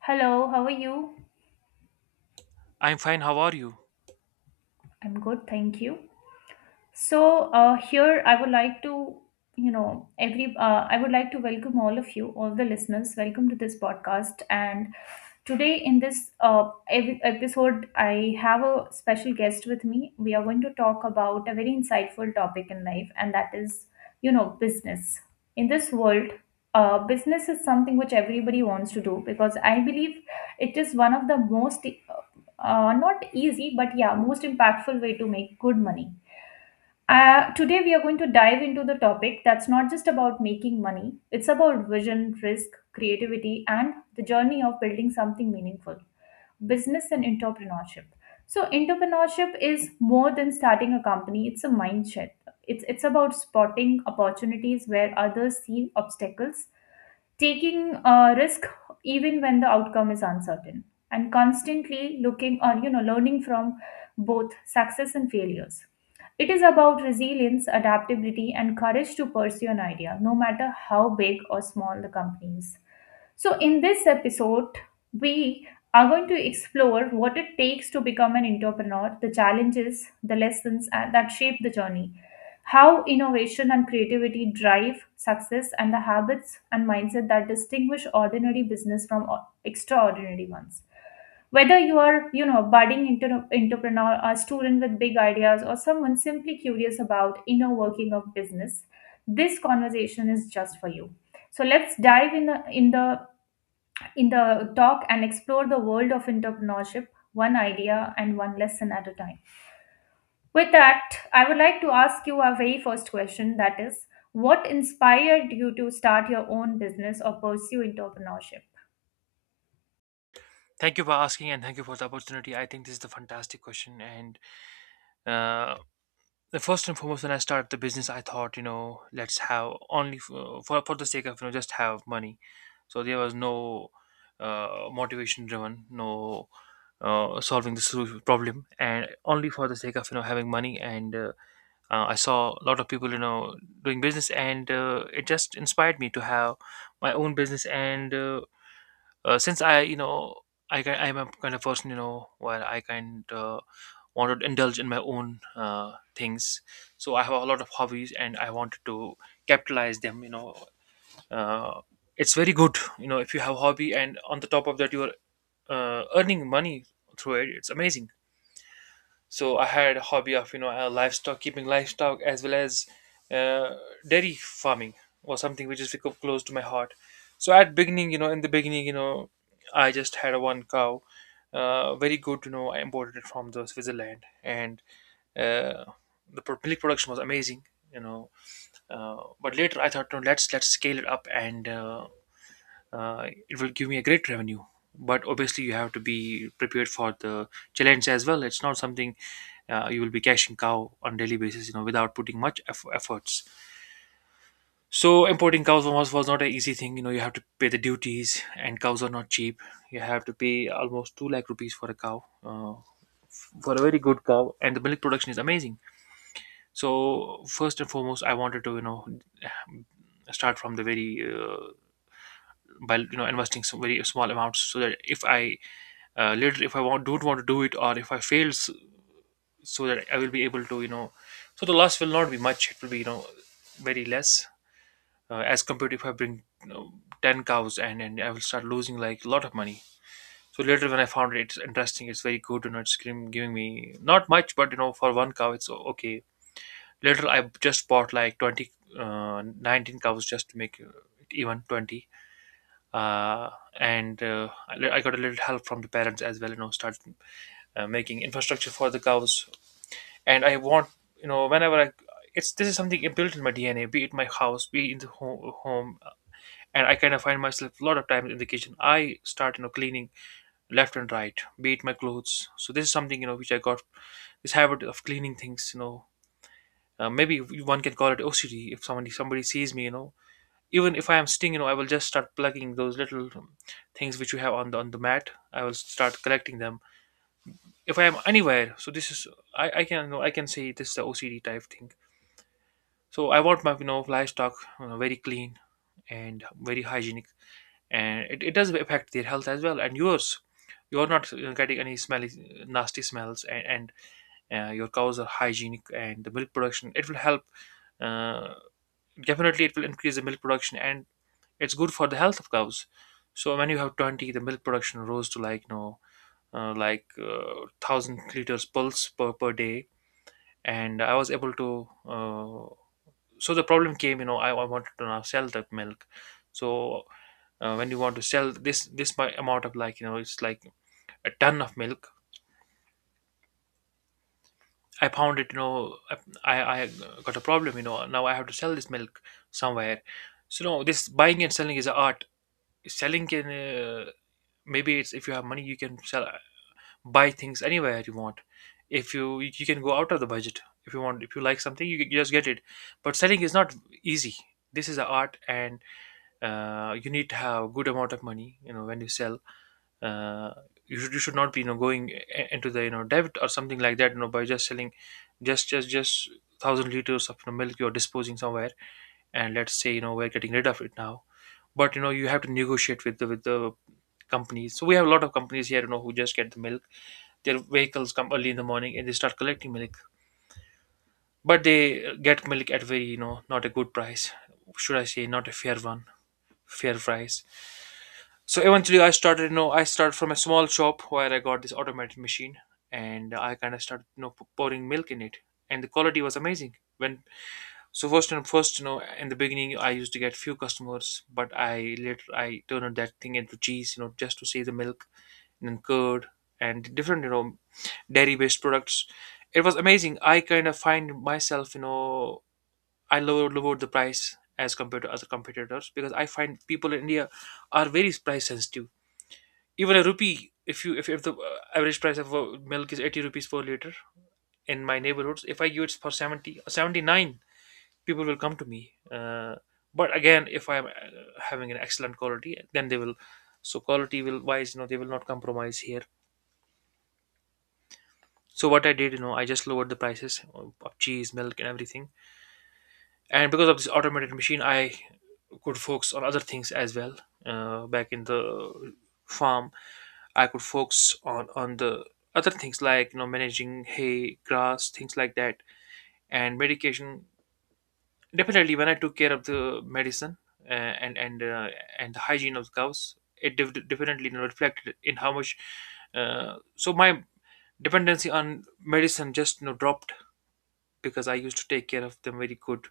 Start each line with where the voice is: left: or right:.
left: Hello, how are you?
right: I'm fine. How are you?
left: I'm good, thank you. So here I would like to, you know, every I would like to welcome all of you, all the listeners. Welcome to this podcast. And today in this episode, I have a special guest with me. We are going to talk about a very insightful topic in life, and that is, you know, business. In this world, business is something which everybody wants to do because I believe it is one of the most, not easy, but yeah, most impactful way to make good money. Today, we are going to dive into the topic that's not just about making money, it's about vision, risk, creativity, and the journey of building something meaningful, business and entrepreneurship. So, entrepreneurship is more than starting a company, it's a mindset. It's about spotting opportunities where others see obstacles, taking a risk even when the outcome is uncertain, and constantly looking on, you know, learning from both success and failures. It is about resilience, adaptability, and courage to pursue an idea, no matter how big or small the company is. So, in this episode, we are going to explore what it takes to become an entrepreneur, the challenges, the lessons that shape the journey, how innovation and creativity drive success, and the habits and mindset that distinguish ordinary business from extraordinary ones, whether you are, you know, budding entrepreneur, a student with big ideas, or someone simply curious about inner working of business. This conversation is just for you. So let's dive in the talk and explore the world of entrepreneurship, one idea and one lesson at a time. With that, I would like to ask you our very first question, that is, what inspired you to start your own business or pursue entrepreneurship?
right: Thank you for asking, and thank you for the opportunity. I think this is a fantastic question. And uh, the first and foremost, when I started the business, I thought, you know, let's have only for the sake of, you know, just have money. So there was no motivation driven, no solving the problem, and only for the sake of, you know, having money. And I saw a lot of people, you know, doing business, and it just inspired me to have my own business and since you know, I'm a kind of person, you know, where I kind want to indulge in my own things. So I have a lot of hobbies, and I wanted to capitalize them. You know, uh, it's very good. You know, if you have a hobby, and on the top of that, you are earning money through it. It's amazing. So I had a hobby of, you know, livestock, keeping livestock, as well as uh, dairy farming, or something which is close to my heart. So at beginning you know in the beginning, you know, I just had a one cow. Very good, you know, I imported it from the Switzerland, and uh, the milk production was amazing, you know. But later I thought, no, let's scale it up, and it will give me a great revenue. But obviously you have to be prepared for the challenge as well. It's not something you will be cashing cow on daily basis, you know, without putting much efforts. So importing cows was not an easy thing, you know. You have to pay the duties, and cows are not cheap. You have to pay almost 2 lakh rupees for a cow, for a very good cow, and the milk production is amazing. So first and foremost, I wanted to, you know, start from the very by, you know, investing some very small amounts, so that if I want don't want to do it, or if I fails, so that I will be able to, you know, so the loss will not be much. It will be, you know, very less as compared to if I bring, you know, 10 cows, and I will start losing like a lot of money. So later when I found it, it's interesting. It's very good. You know, it's giving me not much, but you know, for one cow, it's okay. Later, I just bought like 20, 19 cows, just to make it even 20. Uh, and I got a little help from the parents as well, you know, start making infrastructure for the cows. And I want, you know, whenever I, it's, this is something built in my DNA, be it my house, be it in the home, and I kind of find myself a lot of times in the kitchen. I start, you know, cleaning left and right, be it my clothes. So this is something, you know, which I got this habit of cleaning things. You know, maybe one can call it OCD if somebody sees me. You know, even if I am sitting, you know, I will just start plugging those little things which you have on the mat. I will start collecting them if I am anywhere. So this is, I can, you know, I can say this is the OCD type thing. So I want my, you know, livestock, you know, very clean and very hygienic, and it does affect their health as well, and yours. You're not, you know, getting any smelly, nasty smells, and your cows are hygienic, and the milk production it will help. Uh, Definitely, it will increase the milk production, and it's good for the health of cows. So when you have 20, the milk production rose to like, you know, thousand liters pulse per day, and I was able to. So the problem came, you know, I wanted to now sell that milk. So when you want to sell this amount of, like, you know, it's like a ton of milk, I found it, you know, I got a problem, you know. Now I have to sell this milk somewhere. So, no, this buying and selling is an art. Selling can, maybe it's, if you have money you can sell, buy things anywhere you want. If you, you can go out of the budget if you want. If you like something, you just get it. But selling is not easy. This is an art. And you need to have a good amount of money, you know, when you sell. uh, you should not be, you know, going into the, you know, debt or something like that, you know, by just selling just 1000 liters of, you know, milk you're disposing somewhere, and let's say, you know, we're getting rid of it now. But you know, you have to negotiate with the companies. So we have a lot of companies here, you know, who just get the milk. Their vehicles come early in the morning and they start collecting milk, but they get milk at very, you know, not a good price. Should I say, not a fair one. Fair price. So eventually, I started. You know, I started from a small shop where I got this automated machine, and I kind of started, you know, pouring milk in it, and the quality was amazing. When, so first and first, you know, in the beginning, I used to get few customers, but I later I turned that thing into cheese, you know, just to see the milk, and then curd, and different, you know, dairy-based products. It was amazing. I kind of find myself, you know, I lowered the price as compared to other competitors, because I find people in India are very price sensitive. Even a rupee, if you if the average price of milk is 80 rupees per liter, in my neighborhoods, if I give it for 70 or 79, people will come to me. uh, but again, if I'm having an excellent quality, then they will. So quality will wise, you know, they will not compromise here. So what I did, you know, I just lowered the prices of cheese, milk and everything. And because of this automated machine, I could focus on other things as well. Back in the farm, I could focus on the other things, like, you know, managing hay, grass, things like that, and medication. Definitely, when I took care of the medicine, uh, and and uh, and the hygiene of the cows, it definitely, you know, reflected in how much. So my dependency on medicine just, you know, dropped, because I used to take care of them very good.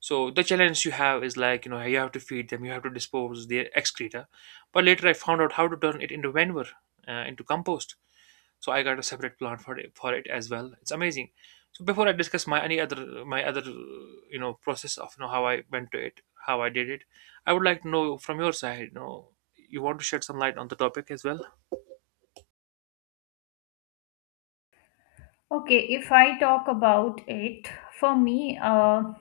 right: So the challenge you have is, like, you know, you have to feed them, you have to dispose their excreta. But later I found out how to turn it into manure, into compost. So I got a separate plant for it as well. It's amazing. So before I discuss my any other, my other, you know, process of, you know, how I went to it, how I did it, I would like to know from your side. You know, you want to shed some light on the topic as well.
left: Okay, if I talk about it, for me,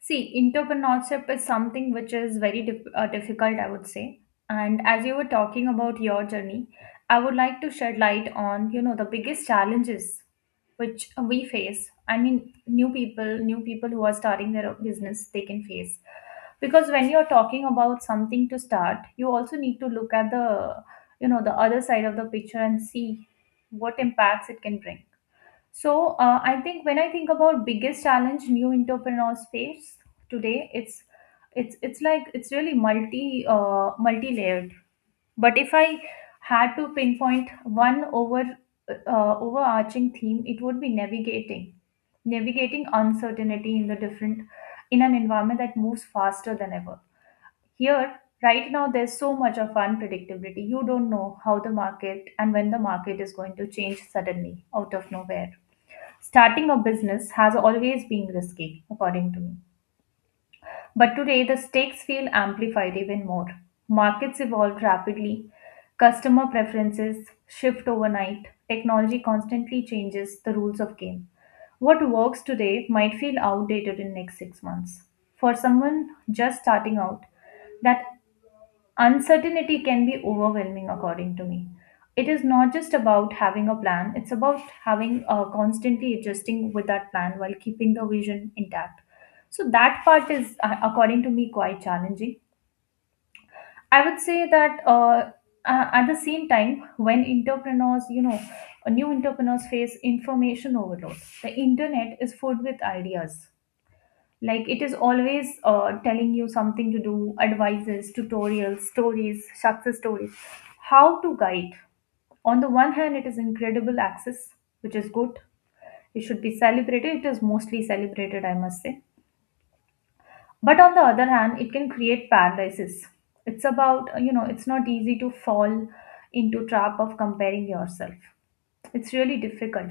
left: see, entrepreneurship is something which is very difficult, I would say. And as you were talking about your journey, I would like to shed light on, you know, the biggest challenges which we face. I mean, new people who are starting their own business, they can face. Because when you're talking about something to start, you also need to look at the, you know, the other side of the picture and see what impacts it can bring. So I think when I think about biggest challenge new entrepreneurs face today, it's like it's really multi layered. But if I had to pinpoint one overarching theme, it would be navigating uncertainty in the different, in an environment that moves faster than ever. Here, right now, there's so much of unpredictability. You don't know how the market and when the market is going to change suddenly out of nowhere. Starting a business has always been risky, according to me. But today, the stakes feel amplified even more. Markets evolve rapidly, customer preferences shift overnight, technology constantly changes the rules of game. What works today might feel outdated in next 6 months. For someone just starting out, that uncertainty can be overwhelming, according to me. It is not just about having a plan, it's about having constantly adjusting with that plan while keeping the vision intact. So, that part is, according to me, quite challenging. I would say that at the same time, when entrepreneurs, you know, new entrepreneurs face information overload, the internet is full with ideas, like it is always telling you something to do, advices, tutorials, stories, success stories, how to guide. On the one hand, it is incredible access, which is good. It should be celebrated. It is mostly celebrated, I must say. But on the other hand, it can create paralysis. It's about, you know, it's not easy to fall into trap of comparing yourself. It's really difficult.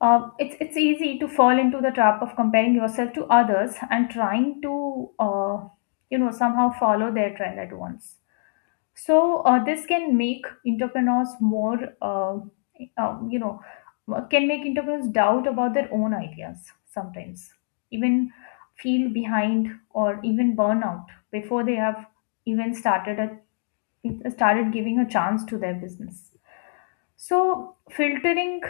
left: It's easy to fall into the trap of comparing yourself to others and trying to you know somehow follow their trend at once. So this can make entrepreneurs more you know, can make entrepreneurs doubt about their own ideas sometimes, even feel behind or even burn out before they have even started a started giving a chance to their business. So filtering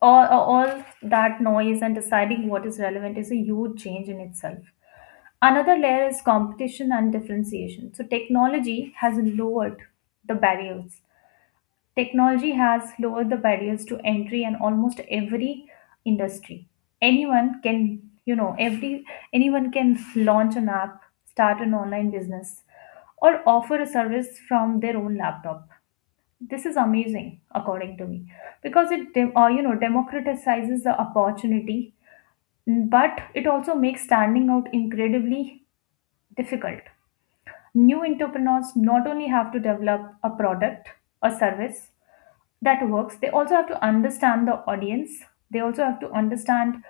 left: all that noise and deciding what is relevant is a huge change in itself. Another layer is competition and differentiation. So, technology has lowered the barriers. Technology has lowered the barriers to entry in almost every industry. Anyone can, you know, every anyone can launch an app, start an online business, or offer a service from their own laptop. This is amazing, according to me, because it you know, democratizes the opportunity, but it also makes standing out incredibly difficult. New entrepreneurs not only have to develop a product, a service that works, they also have to understand the audience. They also have to understand,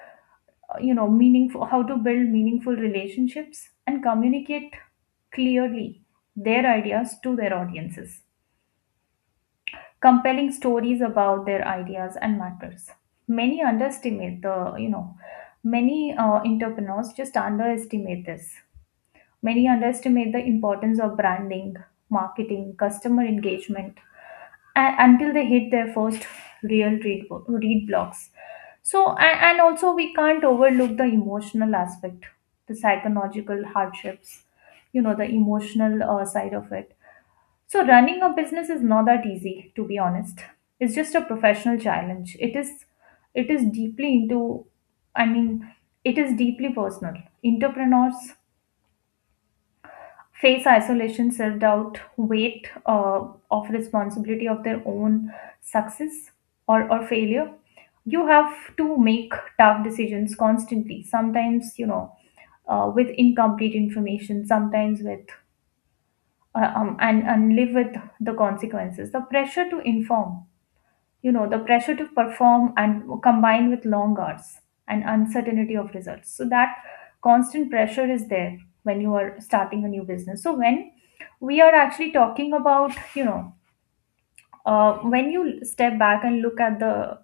left: you know, meaningful how to build meaningful relationships and communicate clearly their ideas to their audiences, compelling stories about their ideas and matters. Many underestimate the, you know, many entrepreneurs just underestimate this. Many underestimate the importance of branding, marketing, customer engagement, and until they hit their first read blocks. So, and also we can't overlook the emotional aspect, the psychological hardships, you know, the emotional side of it. So, running a business is not that easy, to be honest. It's just a professional challenge. It is deeply into, I mean, it is deeply personal. Entrepreneurs face isolation, self doubt, weight of responsibility of their own success, or failure. You have to make tough decisions constantly. Sometimes, you know, with incomplete information, sometimes with and live with the consequences. The pressure to perform and combined with long hours and uncertainty of results, so that constant pressure is there when you are starting a new business. So when we are actually talking about, you know, when you step back and look at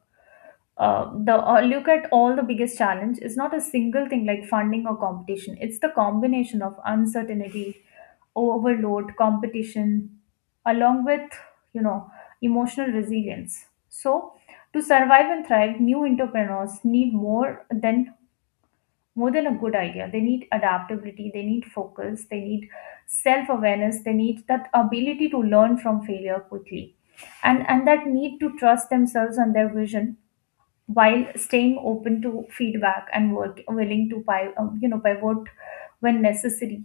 left: the look at all the biggest challenge is not a single thing like funding or competition, it's the combination of uncertainty, overload, competition, along with, you know, emotional resilience. So, to survive and thrive, new entrepreneurs need more than a good idea. They need adaptability, they need focus, they need self-awareness, they need that ability to learn from failure quickly. And that need to trust themselves and their vision while staying open to feedback and work willing to buy, you know, pivot when necessary.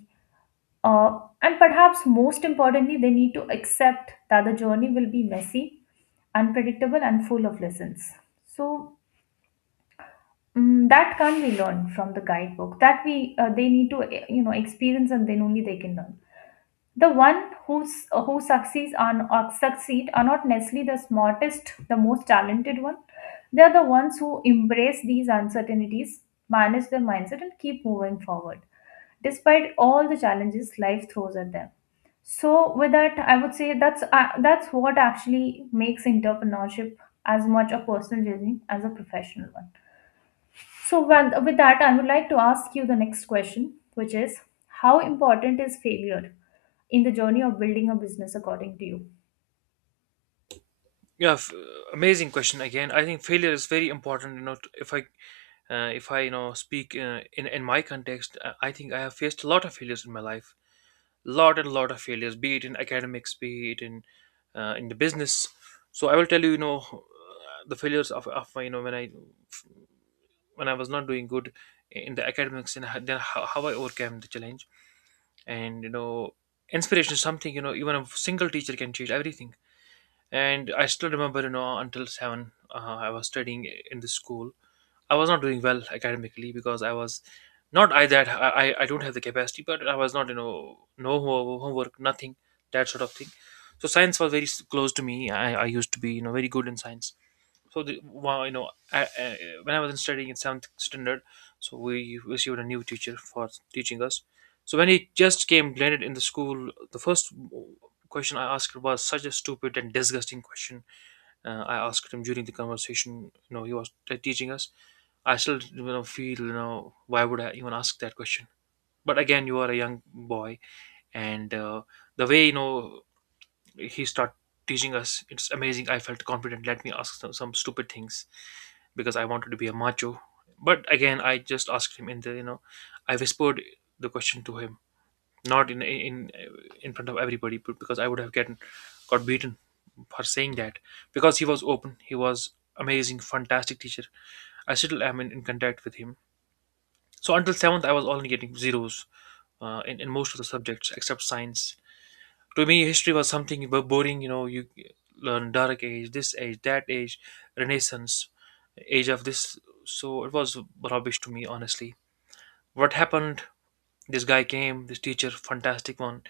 left: And perhaps most importantly, they need to accept that the journey will be messy, unpredictable, and full of lessons. So that can't be learned from the guidebook. That we they need to you know, experience, and then only they can learn. The one who succeeds on or succeed are not necessarily the smartest, the most talented one. They are the ones who embrace these uncertainties, manage their mindset, and keep moving forward despite all the challenges life throws at them. So with that, I would say that's what actually makes entrepreneurship as much a personal journey as a professional one. So, well, with that, I would like to ask you the next question, which is, how important is failure in the journey of building a business according to you?
right: Yeah, amazing question again. I think failure is very important. You know, if I if I, you know, speak, in my context, I think I have faced a lot of failures in my life, lot and lot of failures, be it in academics, be it in, in the business. So I will tell you, you know, the failures of my, you know, when I, when I was not doing good in the academics, and then how I overcame the challenge. And you know, inspiration is something, you know, even a single teacher can change everything. And I still remember, you know, until seven, I was studying in the school. I was not doing well academically, because I was not, I that I don't have the capacity, but I was not, you know, no homework, nothing, that sort of thing. So science was very close to me. I used to be, you know, very good in science. So the, well, you know, I, when I was in studying in seventh standard, so we received a new teacher for teaching us. So when he just came blended in the school, the first question I asked was such a stupid and disgusting question. I asked him during the conversation. You know, he was teaching us. I still you know feel you know why would I even ask that question? But again, you are a young boy, and the way you know he start teaching us, it's amazing. I felt confident, let me ask some stupid things because I wanted to be a macho. But again I just asked him in the you know I whispered the question to him, not in in front of everybody, but because I would have got beaten for saying that, because he was open. He was amazing, fantastic teacher. I still am in contact with him. So until seventh I was only getting zeros, in most of the subjects except science. To me history was something boring, you know, you learn dark age, this age, that age, renaissance, age of this. So it was rubbish to me, honestly. What happened, this guy came, this teacher, fantastic one.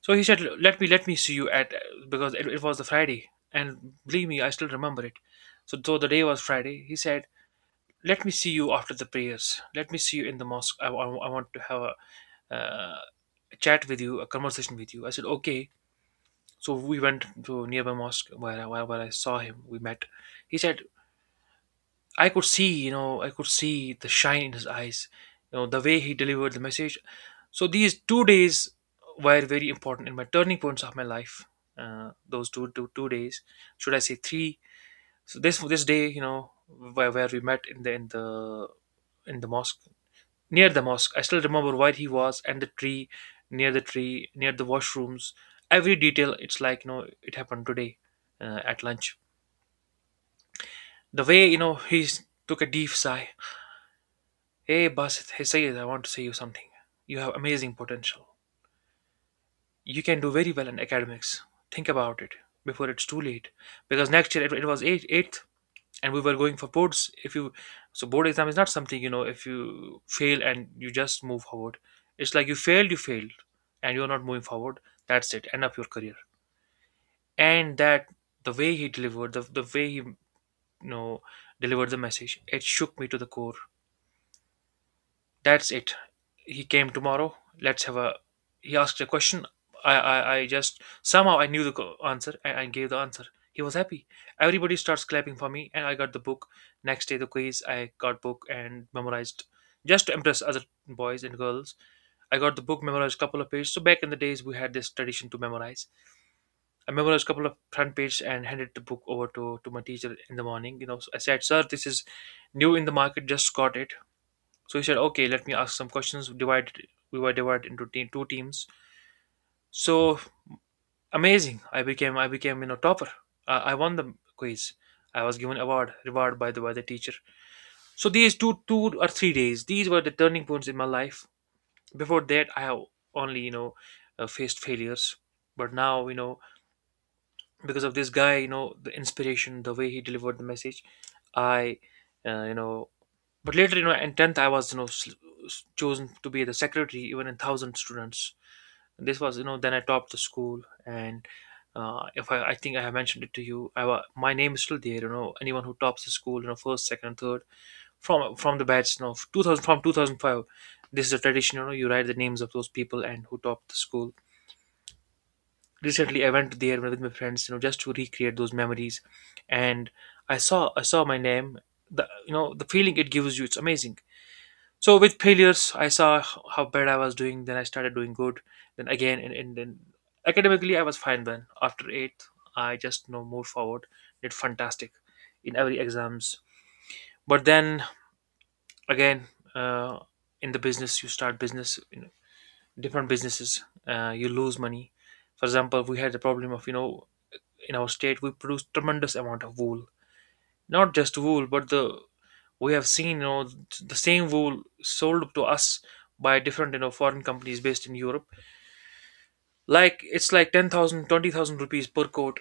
right: So he said, let me see you at, because it was the Friday and believe me I still remember it. So though the day was Friday, he said let me see you after the prayers, let me see you in the mosque. I want to have uh, a chat with you, a conversation with you. I said okay. So we went to nearby mosque where where I saw him. We met. He said, I could see, you know, I could see the shine in his eyes, you know, the way he delivered the message. So these 2 days were very important in my turning points of my life. Those 2 days, should I say three? So this day, you know, where we met in the in the mosque, near the mosque. I still remember where he was and the tree, near the tree, near the washrooms. Every detail, it's like, you know, it happened today at lunch. The way, you know, he took a deep sigh. Hey, Basit, hey, Sayed, I want to say you something. You have amazing potential. You can do very well in academics. Think about it before it's too late. Because next year it was eighth and we were going for boards if you, so board exam is not something you know. If you fail and you just move forward, it's like you failed, you failed, and you're not moving forward. That's it, end of your career. And that, the way he delivered the way he, you know, delivered the message, it shook me to the core. That's it. He came tomorrow. Let's have a. He asked a question. I just somehow I knew the answer and I gave the answer. He was happy. Everybody starts clapping for me, and I got the book. Next day, the quiz. I got book and memorized just to impress other boys and girls. I got the book memorized couple of pages. So back in the days, we had this tradition to memorize. I memorized couple of front page and handed the book over to my teacher in the morning. You know, so I said, "Sir, this is new in the market. Just got it." So he said, okay, let me ask some questions. Divided, we were divided into two teams. So amazing! I became, you know, topper. I won the quiz. I was given award, reward by the teacher. So these two, 2 or 3 days, these were the turning points in my life. Before that, I have only, you know, faced failures. But now, you know, because of this guy, you know, the inspiration, the way he delivered the message, I, you know, But later, you know, in 10th, I was, you know, chosen to be the secretary even in 1,000 students. This was, you know, then I topped the school. And if I think I have mentioned it to you, I, my name is still there, you know, anyone who tops the school, you know, first, second, and third from the batch, you know, 2000, from 2005. This is a tradition, you know, you write the names of those people and who topped the school. Recently, I went there with my friends, you know, just to recreate those memories. And I saw my name. The, you know, the feeling it gives you, it's amazing. So with failures I saw how bad I was doing, then I started doing good, then again, and then academically I was fine. Then after eighth I just you know moved forward, did fantastic in every exams. But then again, uh, in the business you start business, you know, different businesses, you lose money. For example, we had the problem of you know, in our state we produce tremendous amount of wool, not just wool but the, we have seen you know, the same wool sold to us by different you know foreign companies based in Europe, like it's like 10,000, 20,000 rupees per coat,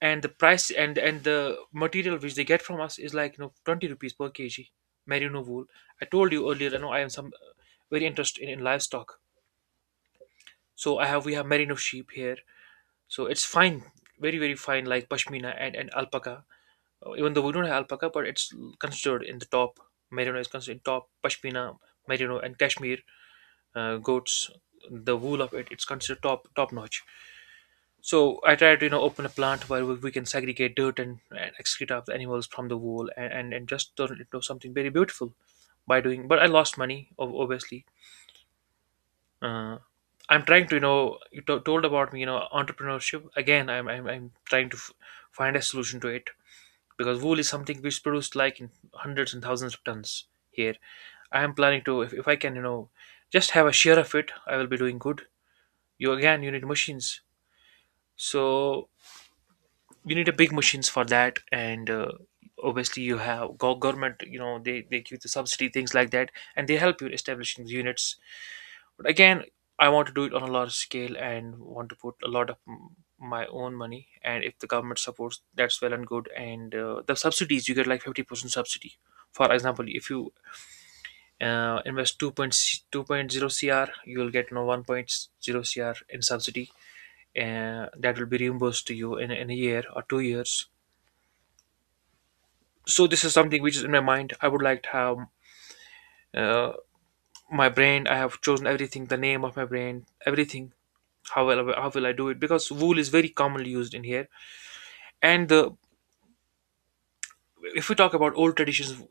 right: and the price and the material which they get from us is like you know 20 rupees per kg, merino wool. I told you earlier I know I am some, very interested in livestock. So I have we have merino sheep here. So it's fine, very very fine, like pashmina and alpaca. Even though we don't have alpaca, but it's considered in the top. Merino is considered top. Pashmina, merino, and Kashmir goats. The wool of it, it's considered top top notch. So I try to you know open a plant where we can segregate dirt and excrete of the animals from the wool and just turn it into something very beautiful by doing. But I lost money, obviously. Uh, I'm trying to you know you told about me you know entrepreneurship again. I'm trying to find a solution to it, because wool is something which is produced like in hundreds and thousands of tons here. I am planning to, if I can you know just have a share of it, I will be doing good. You again you need machines. So you need a big machines for that, and obviously you have government, you know they give the subsidy, things like that, and they help you establishing the units. But again, I want to do it on a large scale and want to put a lot of my own money. And if the government supports, that's well and good. And the subsidies, you get like 50% subsidy. For example, if you invest two point zero CR, you will get no one point zero CR in subsidy, and that will be reimbursed to you in a year or 2 years. So this is something which is in my mind. I would like to have uh, my brand. I have chosen everything, the name of my brand, everything. How will I, how will I do it? Because wool is very commonly used in here, and the, if we talk about old traditions,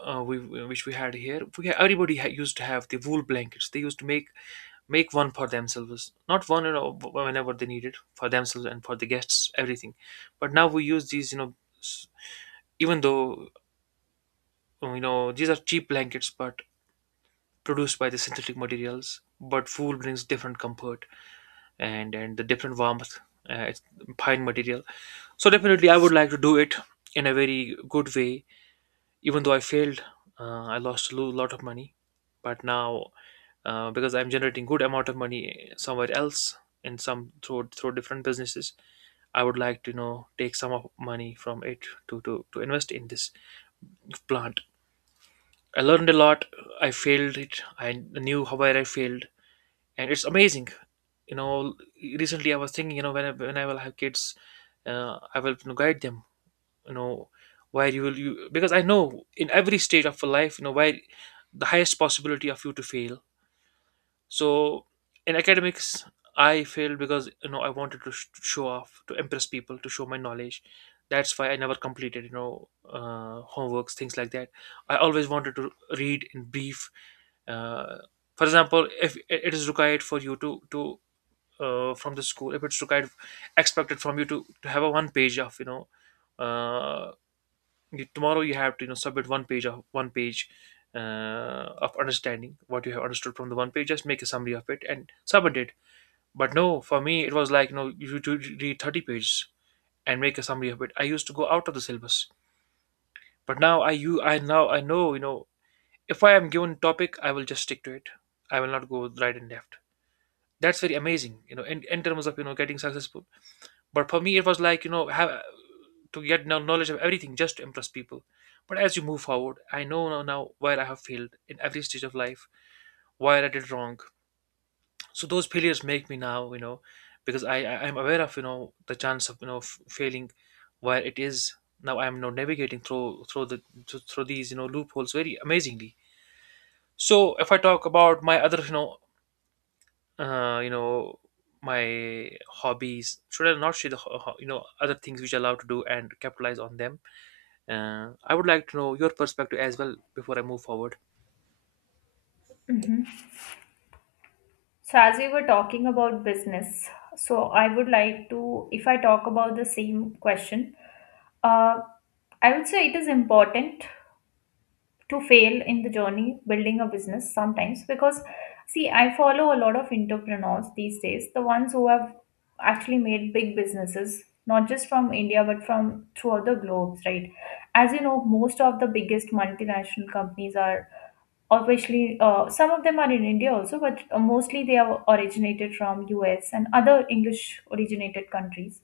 right: we, which we had here, we, everybody used to have the wool blankets. They used to make one for themselves, not one you know, whenever they needed for themselves and for the guests, everything. But now we use these, you know, even though, you know these are cheap blankets, but produced by the synthetic materials. But wool brings different comfort and the different warmth. It's fine material. So definitely, I would like to do it in a very good way. Even though I failed, I lost a lot of money, but now, because I'm generating good amount of money somewhere else, in some through different businesses, I would like to you know take some of money from it to invest in this plant. I learned a lot. I failed it. I knew how where I failed, and it's amazing. You know, recently I was thinking, you know, when I will have kids, I will you know guide them, you know, where you will you, because I know in every stage of life you know where the highest possibility of you to fail. So in academics I failed because you know I wanted to show off, to impress people, to show my knowledge. That's why I never completed you know, homeworks, things like that. I always wanted to read in brief, uh, for example if it is required for you to, from the school, if it's required, expected from you to have a one page of you know, uh, you, tomorrow you have to you know submit one page of understanding what you have understood from the one page, just make a summary of it and submit it. But no, for me it was like you know you do read 30 pages and make a summary of it. I used to go out of the syllabus. But now I you I now I know you know, if I am given topic I will just stick to it. I will not go right and left. That's very amazing, you know, in terms of you know getting successful. But for me it was like you know have to get no knowledge of everything just to impress people. But as you move forward, I know now, now where I have failed in every stage of life, where I did wrong. So those failures make me now, you know, because I am aware of you know the chance of you know failing, where it is now. I am you now navigating through the through through these you know loopholes very amazingly. So if I talk about my other you know, you know, my hobbies, should I not share the you know other things which I love to do and capitalize on them? I would like to know your perspective as well before I move forward.
left: So, as we were talking about business, so I would like to, if I talk about the same question, uh, I would say it is important to fail in the journey building a business sometimes, because see, I follow a lot of entrepreneurs these days, the ones who have actually made big businesses, not just from India but from throughout the globes, right? As you know, most of the biggest multinational companies are obviously, some of them are in India also, but mostly they are originated from US and other English originated countries.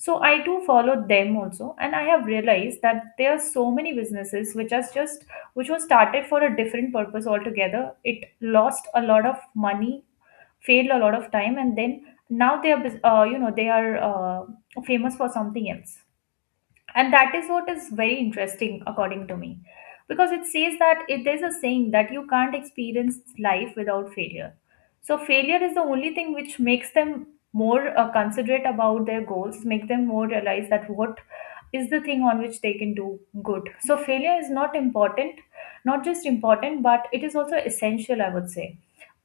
left: So I too followed them also, and I have realized that there are so many businesses which are just which was started for a different purpose altogether. It lost a lot of money, failed a lot of time, and then now they are they are famous for something else, and that is what is very interesting according to me, because it says that there's a saying that you can't experience life without failure. So failure is the only thing which makes them more considerate about their goals, make them more realize that what is the thing on which they can do good. So failure is not important, not just important but it is also essential, I would say.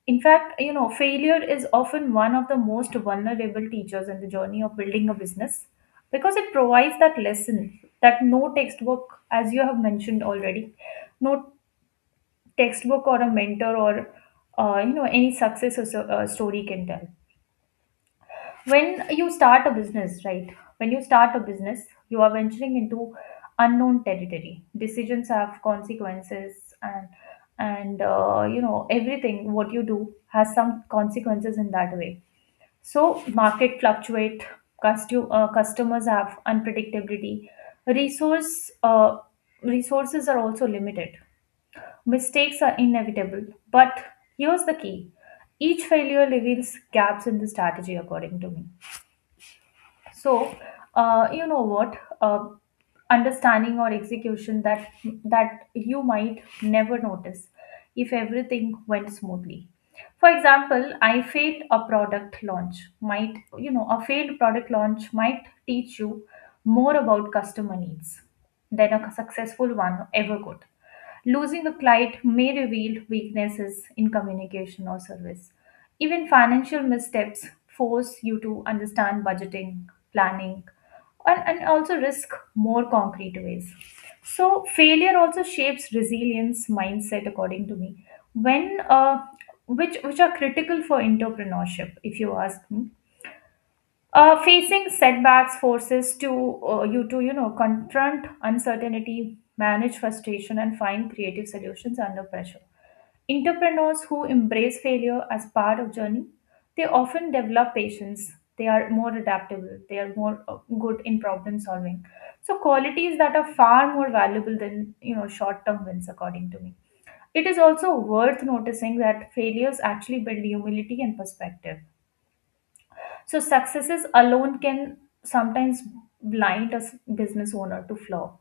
left: In fact, failure is often one of the most vulnerable teachers in the journey of building a business, because it provides that lesson that no textbook, as you have mentioned already, no textbook or a mentor or any success or so, story can tell. When you start a business, right? When you start a business, you are venturing into unknown territory. Decisions have consequences, and and everything what you do has some consequences in that way. So market fluctuate, customers have unpredictability, resource uh, resources are also limited, mistakes are inevitable. But here's the key: each failure reveals gaps in the strategy, according to me. So, you know what? Understanding or execution that you might never notice if everything went smoothly. For example, I failed a product launch. Might you know A failed product launch might teach you more about customer needs than a successful one ever could. Losing a client may reveal weaknesses in communication or service. Even financial missteps force you to understand budgeting, planning, and also risk more concrete ways. So, failure also shapes resilience mindset, according to me, when which are critical for entrepreneurship, if you ask me. Facing setbacks forces to you to confront uncertainty, manage frustration, and find creative solutions under pressure. Entrepreneurs who embrace failure as part of journey, they often develop patience. They are more adaptable. They are more good in problem solving. So qualities that are far more valuable than short term wins, according to me. It is also worth noticing that failures actually build humility and perspective, so successes alone can sometimes blind business owner to flaw.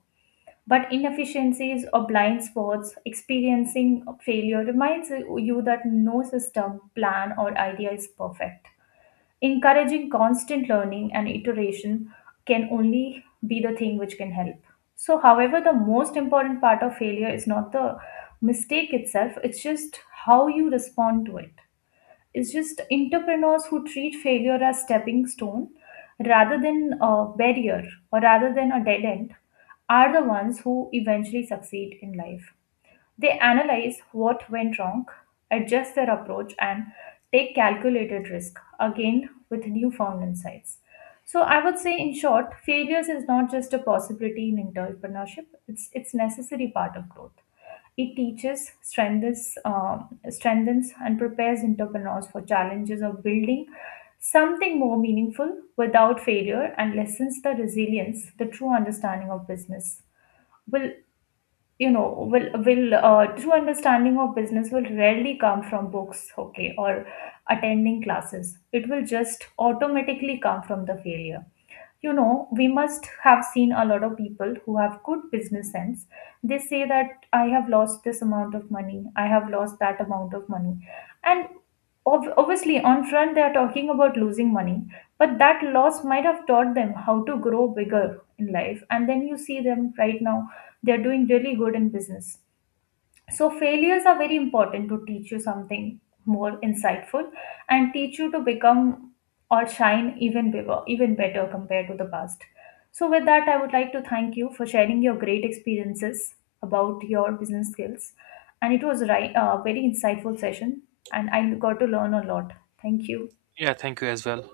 left: But inefficiencies or blind spots, experiencing failure reminds you that no system, plan, or idea is perfect. Encouraging constant learning and iteration can only be the thing which can help. So, however, the most important part of failure is not the mistake itself, it's just how you respond to it. It's just entrepreneurs who treat failure as stepping stone rather than a barrier or rather than a dead end are the ones who eventually succeed in life. They analyze what went wrong, adjust their approach, and take calculated risk again with newfound insights. So I would say, in short, failures is not just a possibility in entrepreneurship; it's necessary part of growth. It teaches, strengthens, strengthens, and prepares entrepreneurs for challenges of building something more meaningful. Without failure, and lessens the resilience, the true understanding of business will true understanding of business will rarely come from books, okay, or attending classes. It will just automatically come from the failure. You know, we must have seen a lot of people who have good business sense. They say that I have lost this amount of money, I have lost that amount of money, and obviously on front they are talking about losing money, but that loss might have taught them how to grow bigger in life. And then you see them right now, they are doing really good in business. So failures are very important to teach you something more insightful, and teach you to become or shine even bigger, even better compared to the past. So with that, I would like to thank you for sharing your great experiences about your business skills, and it was right, a very insightful session, and I got to learn a lot. Thank you.
right: Yeah, thank you as well.